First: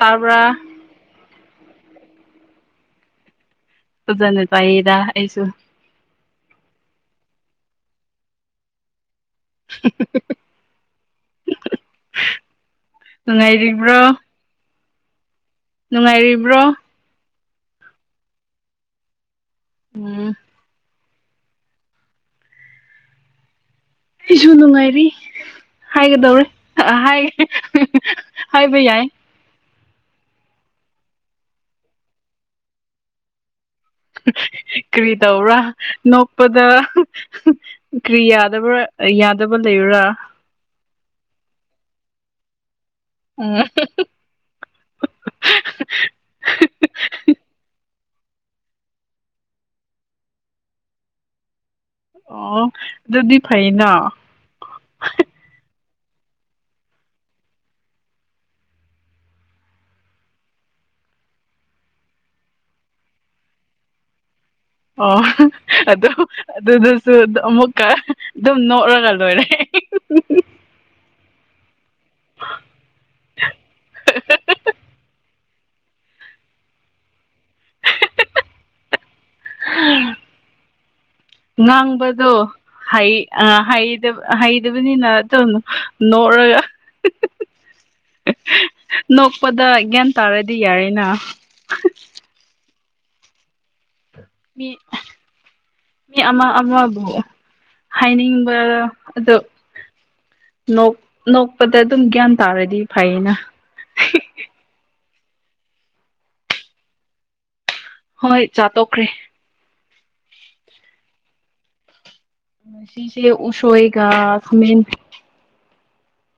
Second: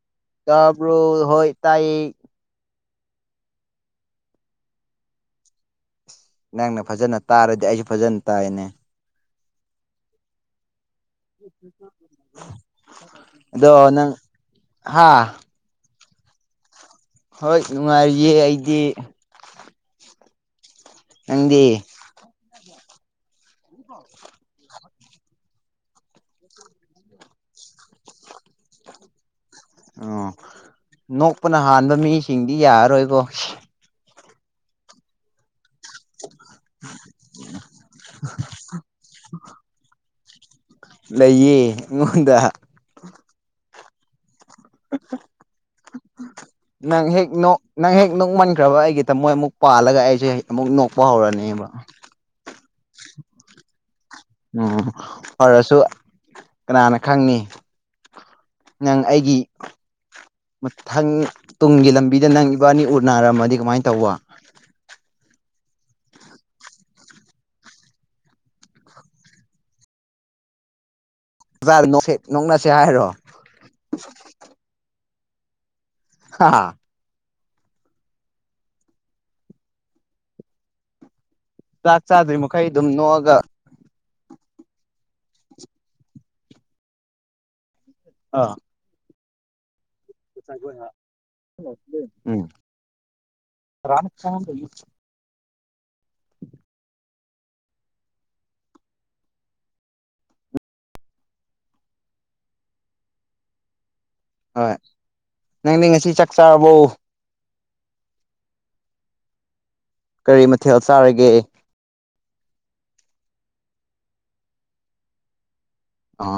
ꯇꯥꯕ꯭ꯔꯥ ꯇꯥꯕ꯭ꯔ ꯍꯣꯏ ꯇꯥꯏ ꯑꯗꯨꯗ ꯅ ꯇꯗ ꯑꯩꯁꯨ ꯅꯪꯅ ꯐꯖꯅ ꯇꯥꯔꯗꯤ ꯑꯩꯁꯨ ꯐꯖꯅ ꯇꯥꯏꯅꯦ [unintelligible] ꯑꯗꯣ ꯅꯨꯡꯉꯥꯏꯔꯤꯕ꯭ꯔꯣ ꯅꯪ ꯍꯥꯥ ꯅꯨꯡꯉꯥꯏꯔꯤꯕ꯭ꯔꯣ ꯍꯣꯏ ꯅꯨꯡꯉꯥꯏꯔꯤꯌꯦ ꯑꯩꯗꯤ ꯎꯝ ꯑꯗꯤ ꯏꯁꯨ ꯅꯨꯡ ꯉꯥꯏꯔꯤ ꯍꯥꯏꯒꯗꯧꯔꯦ ꯍꯥꯏꯕ ꯌꯥꯏ ꯑꯣ ꯅꯣꯛꯄꯅ ꯍꯥꯟꯕ ꯃꯤꯁꯤꯡꯗꯤ ꯌꯥꯔꯔꯣꯏꯕꯣ ꯀꯔꯤ ꯇꯧꯔꯥ ꯅꯣꯛꯄꯗ ꯀꯔꯤ ꯌꯥꯗꯕ꯭ꯔꯥ ꯌꯥꯗꯕ ꯂꯩꯕꯔꯥ ꯂꯩꯌꯦ ꯑꯩꯉꯣꯟꯗ ꯎꯝ ꯑ [unintelligible] ꯅꯪ ꯍꯦꯛ ꯅꯪ ꯍꯦꯛ ꯅꯣꯛꯃꯟꯈ꯭ꯔꯕ ꯑꯩꯒꯤ ꯇꯃꯣꯏ ꯑꯃꯨꯛ ꯄꯥꯜꯂꯒ ꯑꯩꯁꯦꯦꯛ ꯑꯃꯨꯛ ꯅꯣꯛꯄ ꯍꯧꯔꯅꯦꯕ ꯑꯣ ꯑꯗꯨꯗꯤ ꯐꯩꯅ ꯎꯝ ꯐꯔꯁꯨ ꯀꯅꯥꯅ ꯈꯪꯅꯤ ꯅꯪ ꯑꯩꯒꯤ ꯃꯊꯪ ꯇꯨꯡꯒꯤ ꯂꯝꯕꯤꯗ ꯅꯪ ꯏꯕꯥꯅꯤ ꯎꯠ ꯅꯥꯔꯝꯃꯗꯤ ꯀꯃꯥꯏꯅ ꯇꯧꯕ ꯑꯣ ꯑꯗꯨ ꯑꯗꯨꯗꯨꯁꯨ ꯑꯃꯨꯛꯀ ꯑꯗꯨꯝ ꯅꯣꯛꯂꯒ ꯂꯣꯏꯔꯦ [unintelligible] ꯌꯥ ꯅ ꯅꯣꯡꯅꯁꯤꯦ ꯍꯥꯏꯔꯣ ꯑ ꯑ ꯆꯥꯛ ꯉꯥꯡꯕꯗꯣ ꯆꯥꯗ꯭ꯔꯤ ꯃꯈꯩ ꯑꯗꯨꯝ ꯅꯣꯛꯑꯒ ꯍꯩꯇꯕꯅꯤꯅ ꯇꯧꯅꯨ ꯅꯣꯛꯔꯒ ꯑꯥ ꯅꯣꯛꯄꯗ ꯒ꯭ꯌꯥꯟ ꯇꯥꯔꯗꯤ ꯌꯥꯔꯦꯅ ꯔꯝꯆꯟꯗ ꯃꯤ ꯃꯤ ꯑꯃ ꯑꯃꯕꯨ ꯍꯥꯏꯅꯤꯡꯕ ꯑꯣ ꯅꯣꯛꯄꯗ ꯑꯗꯨꯝ ꯒ꯭ꯌꯥꯟ ꯇꯥꯔꯗꯤ ꯐꯩꯌꯦꯅ ꯍꯣꯏ ꯅꯪꯗꯤ ꯉꯁꯤ ꯆꯥꯛ ꯆꯥꯔꯕꯧ ꯍꯣꯏ ꯆꯥꯠꯇꯣꯛꯈ꯭ꯔꯦ ꯀꯔꯤ ꯃꯊꯦꯜ ꯆꯥꯔꯒꯦ ꯉꯥꯁꯤꯁꯦ ꯎꯁꫭꯏꯒ ꯈꯥꯃꯦꯟ ꯑꯥ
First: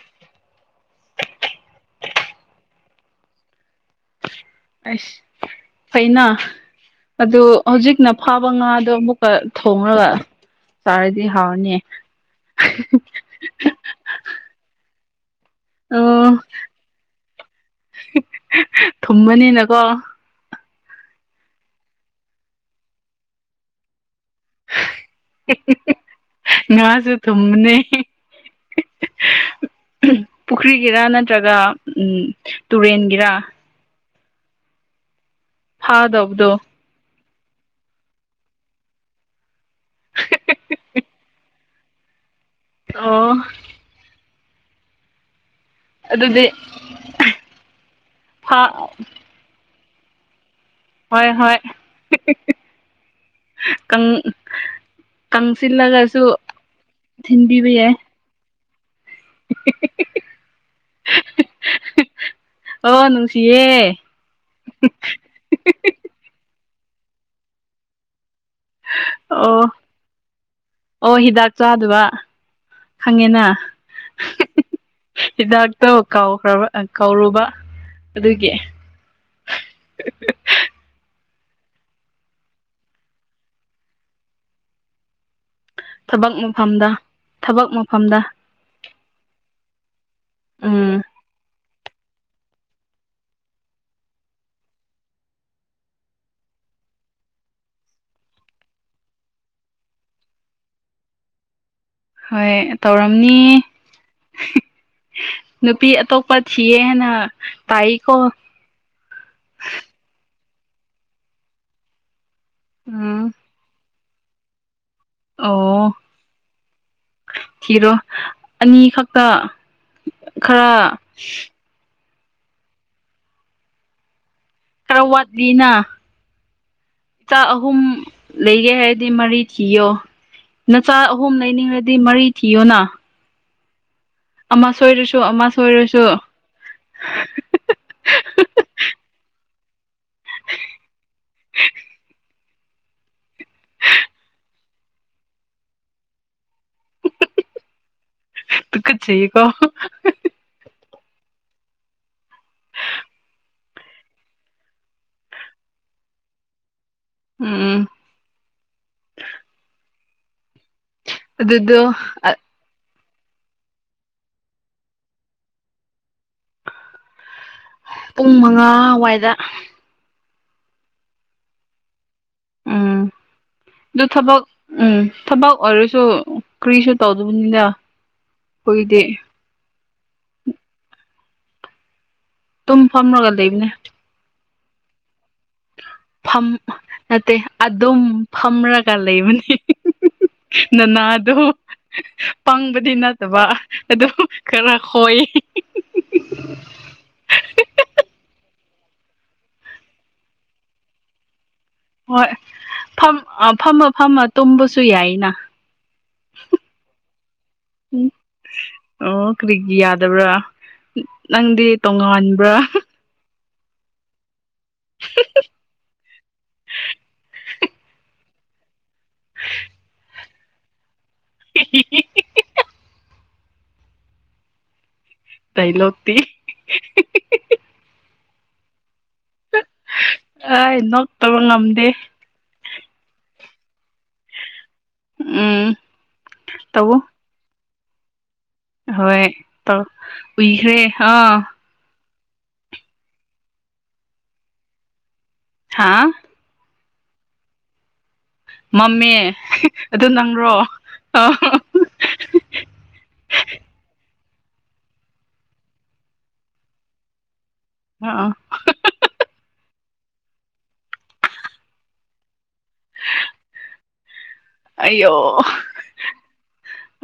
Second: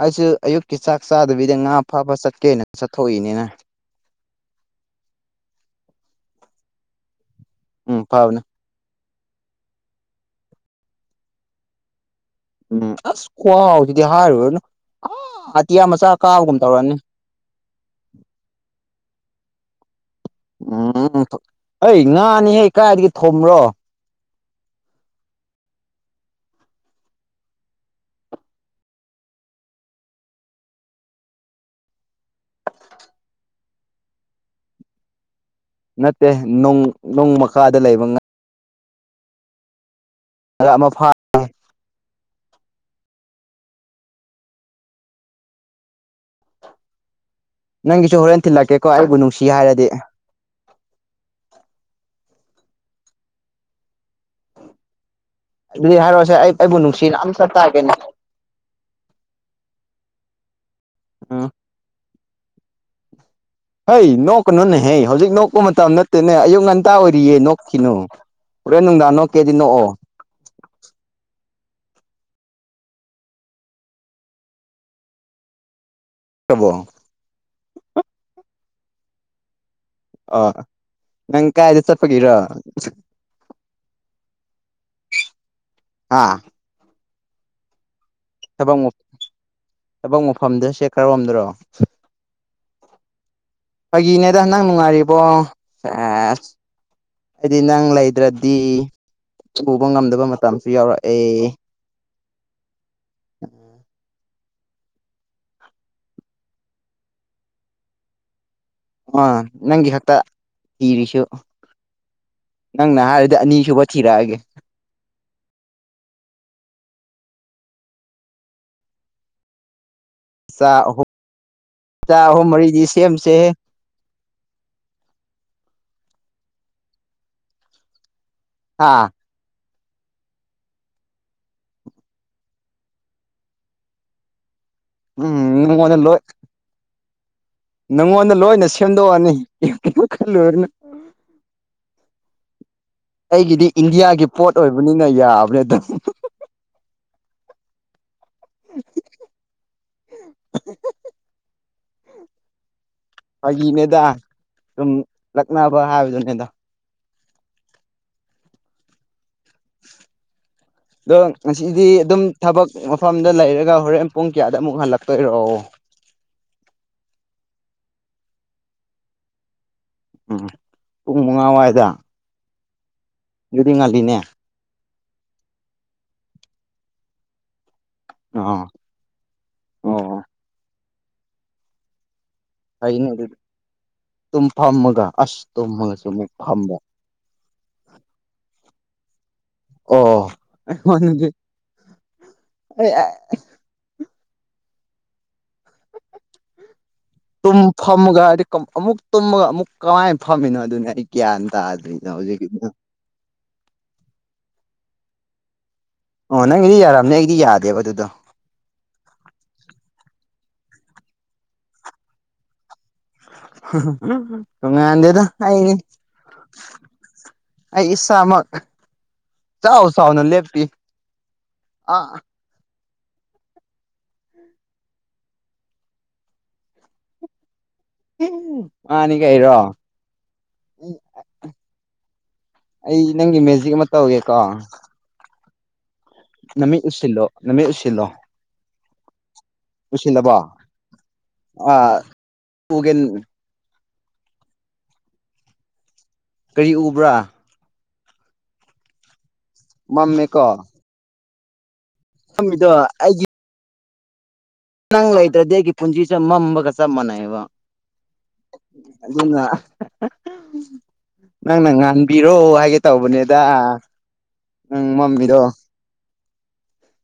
ꯑꯩꯁꯨ ꯑꯌꯨꯛꯀꯤ ꯆꯥꯛ ꯆꯥꯗꯕꯤꯗ ꯉꯥ ꯐꯥꯕ ꯆꯠꯀꯦꯅ ꯆꯠꯊꯣꯛꯏꯅꯤꯅꯦ [unintelligible] ꯑꯁ ꯐꯩꯅ ꯑꯗꯨ ꯎꯝ ꯍꯧꯖꯤꯛꯅ ꯐꯕꯅꯦ ꯐꯥꯕ ꯉꯥꯗꯣ ꯑꯃꯨꯛ ꯊꯣꯉꯒ ꯆꯥꯔꯗꯤ ꯍꯥꯎꯔꯅꯤ ꯎꯝ ꯑꯁ ꯈꯨꯍꯥꯎꯗꯤ ꯍꯥꯔꯨꯔꯥꯅꯨ ꯑꯣ ꯊꯨꯝꯃꯅꯤꯅꯀꯣ ꯎꯝ ꯑꯩ ꯉꯥꯅꯤꯍꯦ ꯀꯥꯏꯔꯥꯏꯗꯒꯤ ꯊꯣꯕ꯭ꯔꯣ ꯉꯁꯨ ꯊꯨꯝꯅꯤ ꯄꯨꯈ꯭ꯔꯤꯒꯤꯔ ꯅꯠꯇ꯭ꯔꯒ ꯎꯝ ꯇꯨꯔꯦꯟꯒꯤꯔ ꯅꯠꯇꯦ ꯐꯥꯗꯧꯕꯗꯣ ꯅꯣꯡ ꯅꯣꯡ ꯃꯈꯥꯗ ꯂꯩꯕ ꯉꯥ ꯑꯃ ꯐꯥ ꯑꯣ ꯑꯗꯨꯗꯤ ꯅꯪꯒꯤꯁꯨ ꯍꯣꯔꯦꯟ ꯐꯥ ꯊꯤꯜꯂꯛꯀꯦꯀꯣ ꯑꯩꯕꯨ ꯅꯨꯡꯁꯤ ꯍꯥꯏꯔꯗꯤ ꯍꯣꯏ ꯍꯣꯏ ꯀꯪ ꯑꯗꯨꯗꯤ ꯀꯪꯁꯤꯜꯂꯒꯁꯨ ꯍꯥꯏꯔꯣꯁꯦ ꯑꯩ ꯑꯩꯕꯨ ꯅꯨꯡꯁꯤꯅ ꯑꯝꯇ ꯊꯤꯟꯕꯤꯕ ꯇꯥꯒꯦꯅꯦ ꯌꯥꯏ [unintelligible] ꯑꯥ ꯑꯣ ꯅꯅꯨꯡ ꯍꯩ ꯅꯣꯛꯀꯅꯨꯅꯦꯍꯦ ꯍꯧꯖꯤꯛ ꯅꯣꯛꯄ ꯃꯇꯝ ꯅꯠꯇꯦꯅꯦ ꯑꯌꯨꯛ ꯉꯟꯇꯥ ꯑꯣꯏꯔꯤꯌꯦ ꯅꯣꯛꯈꯤꯅꯨ ꯄꯨꯔꯦ ꯅꯨꯡꯗꯥꯅꯣ ꯀꯦꯖꯤ ꯑꯣ ꯅꯣꯛꯑꯣ ꯑꯣ ꯍꯤꯗꯥꯛ ꯆꯥꯗꯕ ꯈꯪꯉꯦꯅ ꯍꯤꯗꯥꯛ ꯇ ꯀꯥꯎꯈ꯭ꯔꯕ ꯈ꯭ꯔꯕꯣ ꯀꯧꯔꯨꯕ ꯑꯗꯨꯒꯤ ꯑ ꯅꯪ ꯀꯥꯏꯗ ꯆꯠꯄꯒꯤꯔꯣ ꯊꯕꯛ ꯃꯐꯝꯗ ꯊꯕꯛ ꯃꯐꯝꯗ ꯊꯕꯛꯐꯝ ꯊꯕꯛ ꯃꯐꯝꯗ ꯁꯦ ꯎꯝ ꯈꯔꯔꯣꯝꯗ꯭ꯔꯣ ꯐꯒꯤꯅꯦꯗ ꯅꯟ ꯅꯪ ꯅꯨꯡꯉꯥꯏꯔꯤꯕꯣ ꯑ ꯍꯥꯏꯗꯤ ꯅꯪ ꯂꯩꯗ꯭ꯔꯗꯤ ꯁꯨꯕꯥ ꯉꯝꯗꯕ ꯃꯇꯝꯁꯨ ꯌꯥꯎꯔꯛꯑꯦ ꯍꯣꯏ ꯇꯧꯔꯝꯅꯤ ꯅꯨꯄꯤ ꯑꯇꯣꯞꯄ ꯊꯤꯌꯦ ꯍꯥꯏꯅ ꯇꯥꯏꯀꯣ ꯑꯥ ꯅꯪꯒꯤ ꯈꯛꯇ ꯏꯔꯤꯁꯨ ꯅꯪꯅ ꯎꯝ ꯍꯥꯏꯔꯗꯤ ꯑꯅꯤꯁꯨꯕ ꯊꯤꯔꯛꯑꯒꯦ ꯑꯣ ꯊꯤꯔꯣ ꯑꯅꯤ ꯈꯛꯇ ꯈꯔ ꯆ ꯍꯨ ꯃꯔꯤꯗꯤꯁꯤ ꯑꯦꯝꯁꯦ ꯈꯔ ꯋꯥꯠꯂꯤꯅ ꯏꯆꯥ ꯑꯍꯨꯝ ꯂꯩꯒꯦ ꯍꯥ ꯍꯥꯏꯔꯗꯤ ꯃꯔꯤ ꯊꯤꯌꯣ ꯅꯆꯥ ꯑꯍꯨꯝ ꯂꯩꯅꯤꯡꯉꯗꯤ ꯃꯔꯤ ꯊꯤꯌꯣꯅ ꯑꯃ ꯁꯣꯏꯔꯁꯨ ꯎꯝ ꯑꯃ ꯅꯪꯉꯣꯟꯗ ꯁꯣꯏꯔꯁꯨ ꯂꯣꯏ ꯅꯪꯉꯣꯟꯗ ꯂꯣꯏꯅ ꯁꯦꯝꯗꯣꯛꯑꯅꯤ ꯀꯅꯣ ꯈꯜꯂꯨꯔꯅ ꯑꯩꯒꯤꯗꯤ ꯏꯟꯗꯤꯌꯥꯒꯤ ꯄꯣꯠ ꯑꯣꯏꯕꯅꯤꯅ ꯌꯥꯕꯅꯦ ꯑꯗꯨꯝ ꯇꯨꯒꯠꯆꯩꯀꫭ ꯆ ꯐꯥꯒꯤꯅꯦꯗ ꯁꯨꯝ ꯂꯛꯅꯕ ꯍꯥꯏꯕꯗꯨꯅꯦꯗ ꯎꯝ ꯑꯗꯣ ꯉꯁꯤꯗꯤ ꯑꯗꯨꯗꯣ ꯑꯗꯨꯝ ꯊꯕꯛ ꯃꯐꯝꯗ ꯂꯩꯔꯒ ꯍꯣꯔꯦꯟ ꯄꯨꯡ ꯀꯌꯥꯗ ꯑꯃꯨꯛ ꯍꯜꯂꯛꯇꯣꯏꯔꯛꯑꯣ ꯄꯨꯡ ꯃꯉꯥ ꯑꯗꯨꯋꯥꯏꯗ ꯎꯝ ꯄꯨꯡ ꯃꯉꯥꯋꯥꯏꯗ ꯎꯝ ꯑꯗꯨꯗꯤ ꯑꯗꯨ ꯉꯜꯂꯤꯅꯦ ꯊꯕꯛ ꯎꯝ ꯊꯕꯛ ꯑꯣꯏꯔꯁꯨ ꯀꯔꯤꯁꯨ ꯇꯧꯗꯕꯅꯤꯅ ꯑꯥ ꯑꯩꯈꯣꯏꯒꯤꯗꯤ ꯑꯣ ꯇꯨꯝ ꯐꯩꯅꯦ ꯐꯝꯔꯒ ꯑꯗꯨꯗꯤ ꯂꯩꯕꯅꯦ ꯇꯨꯝ ꯐꯝꯃꯒ ꯑꯁ ꯇꯨꯝꯃꯒꯁꯨ ꯑꯃꯨꯛ ꯐꯝ ꯐꯝꯕ ꯅꯠꯇꯦ ꯑꯗꯨꯝ ꯐꯝꯔꯒ ꯂꯩꯕꯅꯤ ꯑꯣ ꯅꯅꯥ ꯑꯩꯉꯣꯟꯗꯗꯤ ꯑꯗꯨꯣ ꯑꯩ ꯄꯪꯕꯗꯤ ꯅꯠꯇꯕ ꯑꯗꯨꯝ ꯈꯔ ꯍꯣꯏ ꯐꯝꯃꯒ ꯍꯥꯏꯕꯗꯤ ꯑꯃꯨꯛ ꯇꯨꯝꯃꯒ ꯑꯃꯨꯛ ꯀꯃꯥꯏꯅ ꯐꯝꯃꯤꯅꯣ ꯑꯗꯨꯅꯤ ꯑꯩ ꯒ꯭ꯌꯥꯟꯅꯤ ꯍꯣꯏ ꯐꯝꯃ ꯐꯝꯃ ꯇꯨꯝꯕꯁꯨ ꯌꯥꯏꯅ ꯑꯣ ꯅꯪꯒꯤꯗꯤ ꯌꯥꯔꯝꯅꯤ ꯑꯩꯗꯤ ꯌꯥꯗꯦꯕ ꯑꯗꯨꯗꯣ ꯌꯥꯕ꯭ꯔꯥ ꯅꯪꯗꯤ ꯇꯣꯉꯥꯟꯕ꯭ꯔꯥ ꯇꯉꯗꯗ ꯍꯥꯏꯏꯉ ꯑꯩ ꯏꯁꯥꯃꯛ ꯆꯥꯎꯎ ꯆꯥꯎꯥꯎꯅ ꯂꯦꯞꯄꯤ ꯑꯥ ꯇꯩ ꯂꯣꯇ ꯃꯥꯅꯤ ꯀꯩꯔꯣ ꯑꯩ ꯅꯣꯛꯇꯕ ꯉꯝꯗꯦ ꯑꯩ ꯅꯪꯒꯤ ꯃꯦꯖꯤꯛ ꯑꯃ ꯇꯧꯒꯦꯀꯣ ꯎꯝ ꯅꯃꯤ ꯇꯧ ꯎꯁꯤꯂꯣ ꯅꯃꯤ ꯎꯁꯤꯂꯣ ꯍꯣꯏ ꯇꯥꯎ ꯎꯏꯈ꯭ꯔꯦ ꯑꯥ ꯎꯒꯦꯟ ꯍꯥꯥ ꯎ ꯎꯕ꯭ꯔꯥ ꯃꯝꯃꯦ ꯑꯗꯨ ꯅꯪ꯭ꯔꯣ ꯑ ꯊꯝꯃꯤꯗꯣ ꯑꯩꯒꯤ ꯆꯪ ꯂꯩꯗ꯭ꯔꯦ ꯗꯦꯒꯤ ꯄꯨꯟꯁꯤꯁꯤ ꯃꯝꯕ ꯀꯁ ꯃꯅꯥꯏꯕ ꯑꯥ ꯑꯗꯨ ꯅꯪꯅ ꯉꯥꯟꯕꯤꯔꯣ ꯍꯥꯏꯒꯦ ꯇꯧꯕꯅꯦꯗ ꯎꯝ ꯑꯌꯣ ꯃꯃꯤꯗ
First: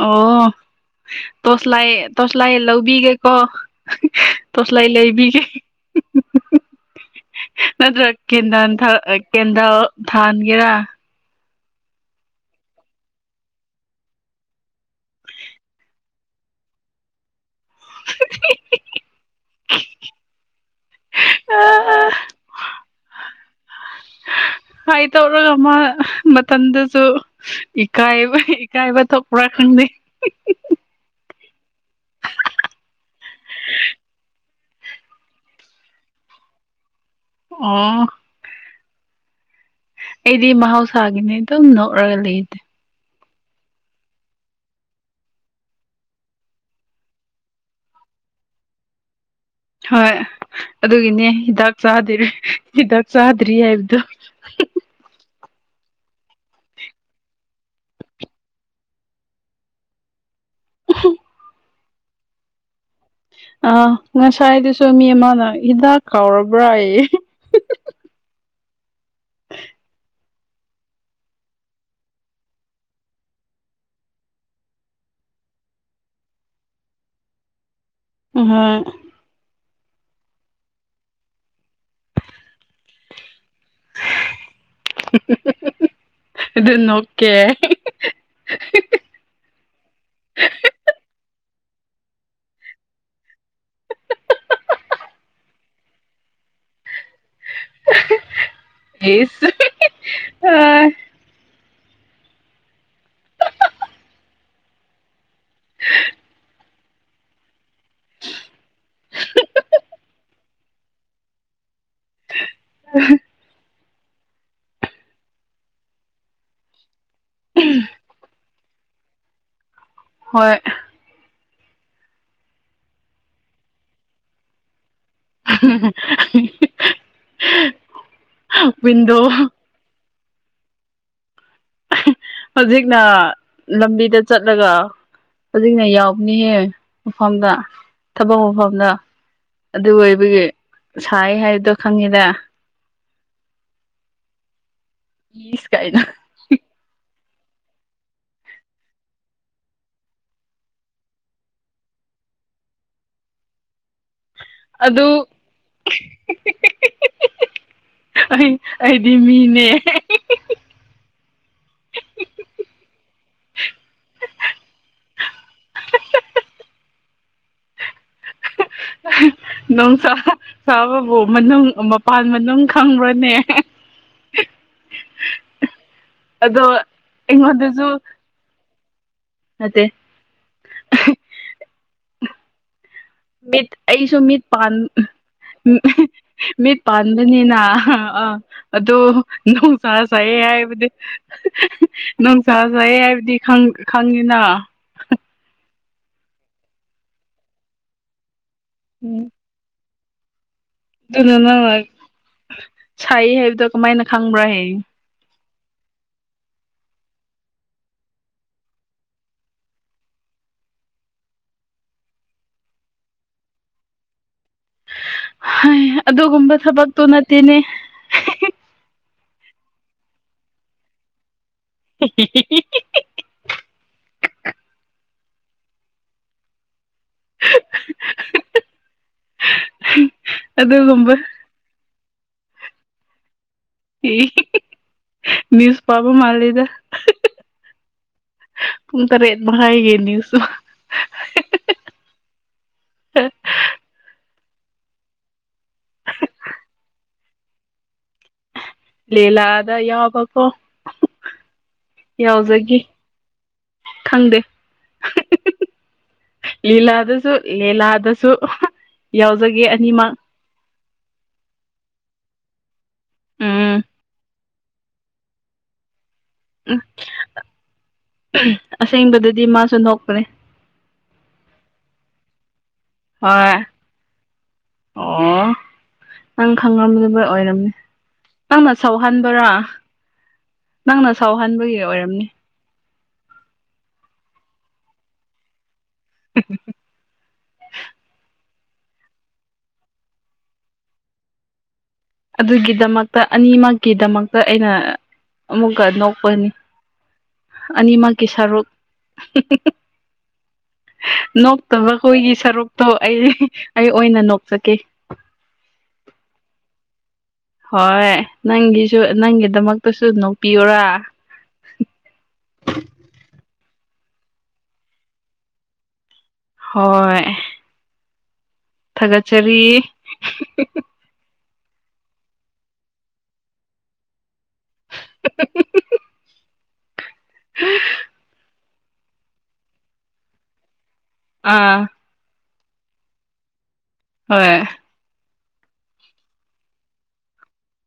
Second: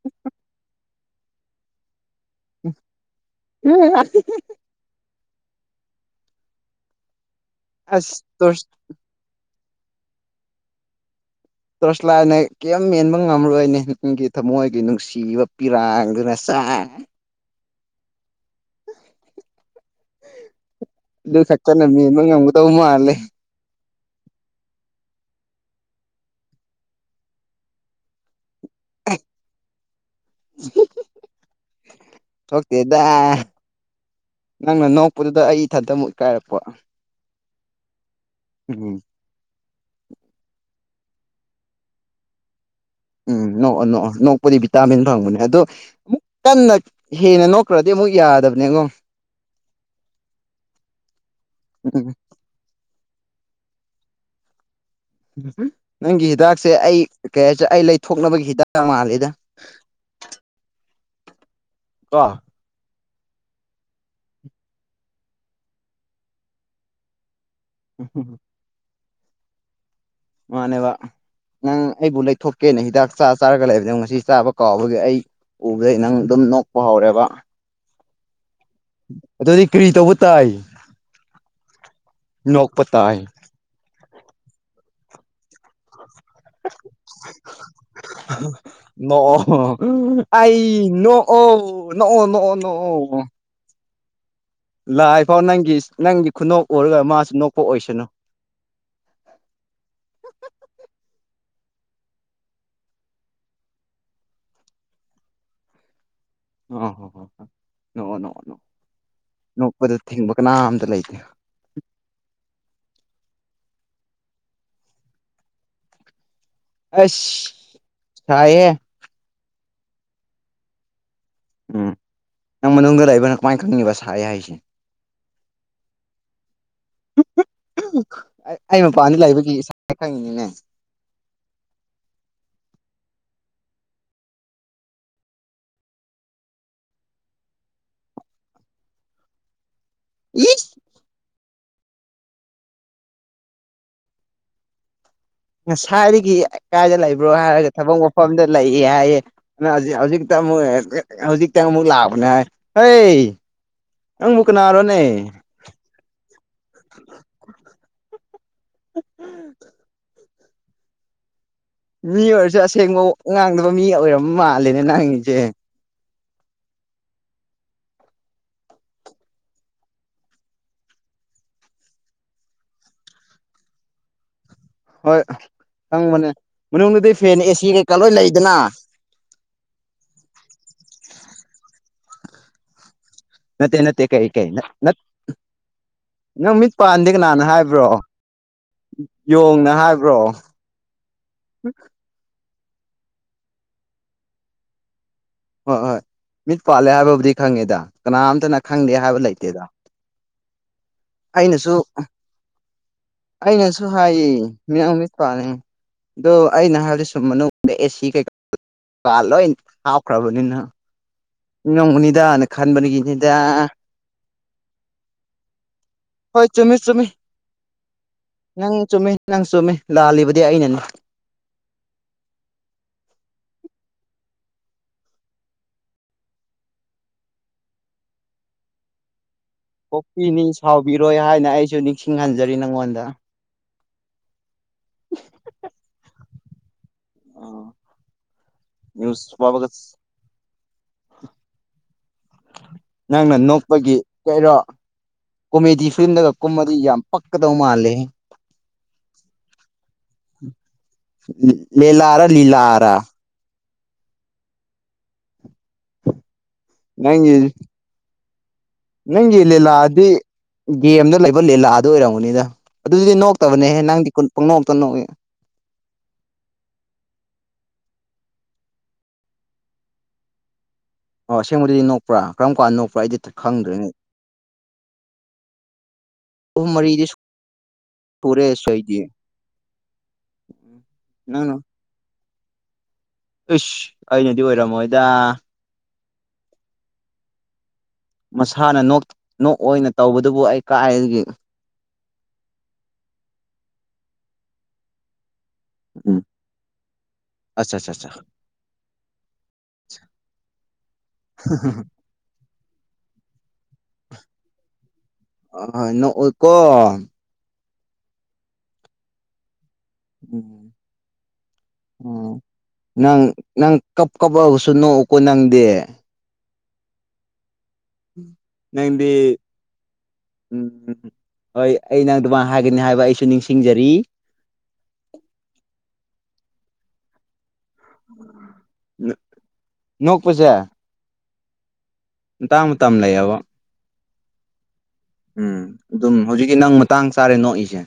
ꯑꯣ ꯇꯁ ꯂꯥꯏ ꯇꯣꯁꯂꯥꯏ ꯂꯧꯕꯤꯒꯦꯀꯣ ꯇꯣꯁꯂꯥꯏ ꯂꯩꯕꯤꯒꯦ ꯅꯠꯇ꯭ꯔ ꯑꯁ ꯇꯣꯔꯁ ꯀꯦꯟꯥꯟ ꯊ ꯀꯦꯟꯗ ꯊꯥꯟꯒꯔꯥ ꯇꯣꯔꯁꯂꯥꯅ ꯀꯔꯤꯝ ꯃꯦꯟꯕ ꯉꯝꯔꯣꯏꯅꯦ ꯅꯪꯒꯤ ꯊꯃꯣꯏꯒꯤ ꯅꯨꯡꯁꯤꯕ ꯄꯤꯔꯥꯡꯗꯨꯅ [unintelligible] [unintelligible] ꯑꯗꯨ ꯈꯛꯇꯅ ꯃꯦꯟꯕ ꯉꯝꯒꯗꯧ ꯃꯥꯜꯂꯦ [unintelligible] ꯍꯥꯏ ꯇꯧꯔꯒ ꯑꯃ ꯃꯇꯝꯗꯁꯨ ꯏꯀꯥꯏꯕ ꯀꯥꯏꯕ ꯊꯄ꯭ꯔꯥ ꯈꯪꯗꯦ ꯑꯣꯀꯦꯗ ꯅꯪꯅ ꯅꯣꯛꯄꯗꯨꯗ ꯑꯩ ꯏꯊꯟꯇ ꯑꯃꯨꯛ ꯏꯀꯥꯏꯔꯛꯄ ꯑꯣ ꯎꯝ ꯑꯩꯗꯤ ꯃꯍꯧꯁꯥꯒꯤꯅꯦ ꯑꯗꯨꯝ ꯅꯣꯛꯔꯒ ꯂꯩꯗꯦ ꯎꯝ ꯅꯣꯛꯑꯣ ꯅꯣꯛꯑꯣ ꯅꯣꯛꯄꯗꯤ ꯚꯤꯇꯥꯃꯤꯟ ꯐꯪꯕꯅꯦ ꯑꯗꯣ ꯑꯃꯨꯛ ꯀꯟꯅ ꯍꯦꯟꯅ ꯅꯣꯛꯈ꯭ꯔꯗꯤ ꯑꯃꯨ ꯑꯃꯨꯛ ꯌꯥꯗꯕꯅꯦ ꯑꯩꯉꯣ ꯍꯣꯏ ꯑꯗꯨꯒꯤꯅꯦ ꯍꯤꯗꯥꯛ ꯎꯝ ꯆꯥꯗꯔꯦꯤ ꯁꯥꯗꯔꯤ ꯏꯕꯗ ꯎ ꯅꯪꯒꯤ ꯍꯤꯗꯥꯛꯁꯦ ꯑꯩ ꯀꯩ ꯍꯥꯏꯦ ꯑꯩ ꯂꯩꯊꯣꯛꯅꯕꯒꯤ ꯍꯤꯗꯥꯛ ꯃꯥꯜꯂꯤꯦꯗ ꯎ ꯀꯥ ꯑꯥ ꯉꯁꯥꯏꯗꯨꯁꯨ ꯃꯤ ꯑꯃꯅ ꯍꯤꯗꯥꯛ ꯀꯥꯎꯔꯕ꯭ꯔꯥ ꯑꯩ ꯎꯝ ꯃꯥꯅꯦꯕ ꯅꯪ ꯑꯩꯕꯨ ꯂꯩꯊꯣꯛꯀꯦꯅ ꯍꯤꯗꯥꯛ ꯆꯥ ꯆꯥꯔꯒ ꯂꯩꯕꯗ ꯉꯁꯤ ꯆꯥꯕ ꯀꯥꯎꯕꯒꯤ ꯑꯩ ꯎꯕꯗꯩ ꯅꯪ ꯑꯗꯨꯝ ꯅꯣꯛꯄ ꯍꯧꯔꯦꯕ ꯎꯝ ꯑꯗꯨꯗꯤ ꯀꯔꯤ ꯇꯧꯕ ꯇꯥꯏ ꯅꯣꯛꯄ ꯇꯥꯏ [unintelligible] ꯑꯗꯨ ꯅꯣꯛꯀꯦ ꯑꯩ ꯅꫭꯛꯑꫭ ꯅꫭꯛꯑꫭ ꯅꫭꯛꯑꫭ ꯅꫭꯛꯑꫭ ꯂꯥꯛꯏꯐꯥꯎ ꯅꯪꯒꯤ ꯅꯪꯒꯤ ꯈꯨꯅꯣꯛ ꯎꯔꯒ ꯃꯥ ꯏꯁ ꯑꯥ ꯑ ꯍꯥ ꯍꯥ ꯅꫭꯛꯄꯗ ꯊꯤꯡꯕ ꯀꯅꯥꯝꯇ ꯂꯩꯇꯦ ꯑ ꯑꯁ ꯎꯝ ꯀꯥꯏꯌꯦ ꯍꯣꯏ ꯎꯝ ꯅꯪ ꯃꯅꯨꯡꯗ ꯂꯩꯕꯅ ꯀꯃꯥꯏꯅ ꯈꯪꯉꯤꯕ ꯁꯥꯏ ꯍꯥꯏꯁꯦ [unintelligible] ꯑꯩ ꯋꯤꯟꯗꯣ ꯃꯄꯥꯟꯅꯤ ꯂꯩꯕꯒꯤ ꯏꯁꯥ ꯈꯪꯉꯤꯅꯤꯅꯦ ꯍꯧꯖꯤꯛꯅ ꯂꯝꯕꯤꯗ ꯆꯠꯂꯒ ꯍꯧꯖꯤꯛꯅ ꯌꯥꯎꯕꯅꯤꯍꯦ ꯃꯐꯝꯗ ꯊꯕꯛ ꯃꯐꯝꯗ ꯑꯗꯨ ꯑꯣꯏꯕꯒꯤ ꯏꯁ ꯁꯥꯏ ꯍꯥꯏꯕꯗꯣ ꯈꯪꯉꯤꯗ ꯏꯁ ꯀꯥꯏꯅ ꯁꯥꯏꯔꯤꯒꯤ ꯀꯥꯖ ꯂꯕ ꯍꯥꯏꯔꯒ ꯊꯕꯛ ꯃꯐꯝꯗ ꯂꯩꯑ ꯍꯥꯏꯌꯦ ꯍꯧ ꯍꯧꯖꯤꯛ ꯑꯃ ꯍꯧꯖꯤꯛꯇ ꯑꯃꯨꯛ ꯂꯥꯛꯑꯕꯅꯤ ꯍꯩ [unintelligible] ꯅꯪꯕꯨ ꯀꯅꯥꯔꯣꯅꯦ ꯑꯗꯨ ꯑꯩ ꯑꯩꯗꯤ ꯃꯤꯅꯦ ꯃꯤ ꯑꯣꯏꯔꯁꯨ ꯑꯁꯦꯡꯕ ꯉꯥꯡꯗꯕ ꯃꯤ ꯑꯣꯏꯔꯝ ꯃꯥꯜꯂꯦꯅꯦ ꯅꯥꯡꯉꯁꯦ [unintelligible] ꯑꯥ ꯅꯨꯡꯁꯥ ꯆꯥꯕꯕꯨ ꯃꯅꯨꯡ ꯃꯄꯥꯟ ꯃꯅꯨꯡ ꯈꯪꯕ꯭ꯔꯅꯦ ꯍꯣꯏ ꯈꯪꯕꯅꯦ ꯑꯗꯣ ꯃꯅꯨꯡꯗꯨꯗꯤ ꯐꯦꯟ ꯑꯦꯁꯤ ꯀꯩꯀꯥ ꯂꯣꯏ ꯂꯩꯗꯅ ꯑ ꯃꯤꯠ ꯅꯠꯇꯦ ꯅꯠꯇꯦ ꯑꯩꯁꯨ ꯀꯩ ꯃꯤꯠ ꯀꯩ ꯄꯥꯟ ꯅꯪ ꯃꯤꯠ ꯄꯥꯟꯗꯦ ꯀꯅꯥꯅ ꯄꯥꯟꯕꯅꯤꯅ ꯍꯥꯏꯕ꯭ꯔꯣ ꯑꯥ ꯑꯣ ꯌꯣꯡꯅ ꯅꯨꯡ ꯁꯥꯥꯅ ꯍꯥꯏꯕ꯭ꯔꯣ ꯁꯥꯏꯑ ꯍꯥꯏ ꯍꯥꯏꯕꯗꯤ ꯅꯨꯡꯁꯖꯩ ꯍꯥꯏꯕꯗꯤ ꯈꯪꯉꯤꯅ ꯍꯣꯏ ꯍꯣꯏ ꯃꯤꯠ ꯄꯥꯜꯂꯦ ꯍꯥꯏꯕꯕꯨꯗꯤ ꯈꯪꯉꯦꯗ ꯀꯅꯥꯝꯇꯅ ꯈꯪꯗꯦ ꯎꯝ ꯍꯥꯏꯕ ꯂꯩꯇꯦꯗ ꯑꯗꯨꯅ ꯅꯪꯅ ꯑꯩꯅꯁꯨ ꯁꯥꯏ ꯍꯥꯏꯕꯗꯣ ꯑꯩꯅꯁꯨ ꯀꯃꯥꯏꯅ ꯍꯥꯏꯌꯦ ꯈꯪꯕ꯭ꯔꯥ ꯍꯦ ꯃꯤꯅꯎꯃꯤꯠ ꯄꯅꯦ ꯑꯗꯣ ꯑꯩꯅ ꯍꯥꯏ ꯑꯗꯨ ꯁꯨꯝ ꯃꯅꯨꯡꯗ ꯑꯦꯁꯤ ꯀꯩꯀꯥ ꯂꯣꯏ ꯍꯥꯎꯈ꯭ꯔꯕꯅꯤꯅ ꯅꯣꯡꯃꯅꯤꯗꯅ ꯈꯟꯕꯅꯤꯒꯤꯅꯤꯗ ꯍꯩ ꯍꯣꯏ ꯑꯗꯨꯒꯨꯝꯕ ꯆꯨꯝꯃꯤ ꯊꯕꯛꯇꯨ ꯆꯨꯝꯃꯤ ꯅꯠꯇꯦꯅꯦ ꯅꯪ ꯆꯨꯝꯃꯤ ꯅꯪ ꯆꯨꯝꯃꯤ ꯂꯥꯜꯂꯤꯕꯗꯤ ꯑꯩꯅꯅꯦ [unintelligible] ꯀꯣꯛꯄꯤꯅꯤ ꯑꯗꯨꯒꯨꯝꯕ ꯁꯥꯎꯕꯤꯔꯣꯏ ꯍꯥꯏꯅ ꯑꯩꯁꯨ ꯅꯤꯡꯁꯤꯡꯍꯟꯖꯔꯤ ꯅꯪꯉꯣꯟꯗ ꯅꯤꯌꯨꯁ ꯄꯥꯕꯥ ꯃꯥꯂꯤꯗ ꯑꯥ ꯄꯨꯡ ꯅ꯭ꯌꯨꯁ ꯇꯔꯦꯠ ꯄꯥꯕꯒ ꯃꯈꯥꯏꯒꯤ ꯅ꯭ꯌꯨꯁꯨ ꯅꯪꯅ ꯅꯣꯛꯄꯒꯤ ꯀꯔꯣ ꯀꯣꯃꯦꯗꯤ ꯐꯤꯂꯝꯗꯒ ꯀꯨꯝꯃꯗꯤ ꯌꯥꯝ ꯄꯛꯀꯗꯧ ꯃꯥꯜꯂꯤꯦ ꯂꯤꯂ ꯑꯗ ꯌꯥꯎꯕꯀꯣ ꯃꯦꯂ ꯑꯔꯥ ꯂꯤꯂ ꯌꯥꯎꯖꯒꯦ ꯑꯔꯥ ꯈꯪꯗꯦ ꯂꯤꯂꯥꯗꯁꯨ ꯅꯪꯒꯤ ꯂꯤꯂꯥꯗꯁꯨ ꯁ ꯅꯪꯒꯤ ꯂꯤꯂꯥꯗꯤ ꯌꯦ ꯑꯦꯝꯗ ꯂꯩꯕ ꯂꯤꯂꯥꯑ ꯑꯗꯨ ꯑꯣꯏꯔꯝꯒꯅꯤꯗ ꯑꯗꯨꯗꯤ ꯅꯣꯛꯇꯕꯅꯦꯍꯦ ꯅꯪꯗꯤꯣ ꯅꯣꯛꯇ ꯅꯣꯛꯏ [unintelligible] ꯎꯝ ꯑꯁꯦꯡꯕꯗꯗꯤ ꯃꯥꯁꯨ ꯅꯣꯛꯄꯅꯦ ꯑꯣ ꯑꯁꯦꯡꯕꯗꯨꯗꯤ ꯅꯣꯛꯄ꯭ꯔꯥ ꯀꯔꯝ ꯀꯥꯟꯗ ꯅꯣꯛꯄ꯭ꯔꯥ ꯑꯩꯗꯤ ꯍꯣꯏ ꯈꯪꯗ꯭ꯔꯤꯉꯩ ꯑꯣ ꯅꯪ ꯑꯍꯨꯝ ꯃꯔꯤꯗꯤ ꯈꯪꯉꯝꯗꯕꯣꯏ ꯑꯣꯏꯔꯝꯅꯤ ꯁꯨꯔꯦ ꯅꯪꯅ ꯑꯩꯗꯤ ꯁꯧꯍꯟꯕꯔꯣ ꯅꯪꯅ ꯁꯥꯎꯍꯟꯕꯒꯤ ꯑꯣꯏꯔꯝꯅꯤ ꯏꯁ ꯑꯩꯅꯗꯤ ꯑꯣꯏꯔꯝꯃꯣꯏꯗ [unintelligible] ꯃꯁꯥꯅ ꯅꯣꯛꯏ ꯑꯣꯏꯅ ꯇꯧꯕꯗꯨꯕꯨ ꯑꯩ ꯀꯥꯏꯒꯤ ꯑꯗꯨꯒꯤꯗꯃꯛꯇ ꯑꯅꯤꯃꯛꯀꯤꯗꯃꯛꯇ ꯑꯩꯅ ꯑꯃꯨꯛꯀ ꯎꯝ ꯅꯣꯛꯄꯅꯤ ꯑꯠꯆꯥ ꯑꯠꯆꯥ ꯑꯠꯆꯥ ꯑꯅꯤꯃꯛꯀꯤ ꯁꯔꯨꯛ ꯅꯣꯛꯇꯕ ꯍꯣꯏꯒꯤ ꯁꯔꯨꯛꯇꯣ ꯑꯩ ꯑꯩ ꯑꯣꯏꯅ ꯅꯣꯛꯆꯒꯦ ꯑ ꯅꯣꯛꯑꯣꯏꯀꯣ ꯍꯣꯏ ꯅꯪꯒꯤꯁꯨ ꯅꯪꯒꯤꯗꯃꯛ ꯎꯝ ꯎ ꯅꯪ ꯅꯪ ꯀꯞ ꯀꯞꯂꯒꯁꯨ ꯅꯣꯛꯎꯀꯣ ꯅꯪꯗꯦ ꯍꯣꯏ ꯅꯪꯗꯤ ꯊꯥꯒꯠꯆꯔꯤ ꯎꯝ ꯍꯣꯏ ꯑꯩ ꯅꯪ ꯑꯗꯨꯃ ꯍꯥꯏꯒꯅꯤ ꯍꯥꯏꯕ ꯑꯩꯁꯨ ꯅꯤꯡꯁꯤꯡꯖꯔꯤ [unintelligible] ꯍꯥ ꯅꯣꯛ ꯄꯁꯦ ꯑꯥ ꯇꯝ ꯇꯝ ꯂꯩ ꯌꯥꯕꯣ ꯍꯣꯏ ꯎꯝ ꯑꯗꯨꯝ ꯍꯧꯖꯤꯛꯀꯤ ꯅꯪ ꯃꯇꯥꯡ ꯆꯥꯔꯦ ꯅꯣꯛꯏꯁꯦ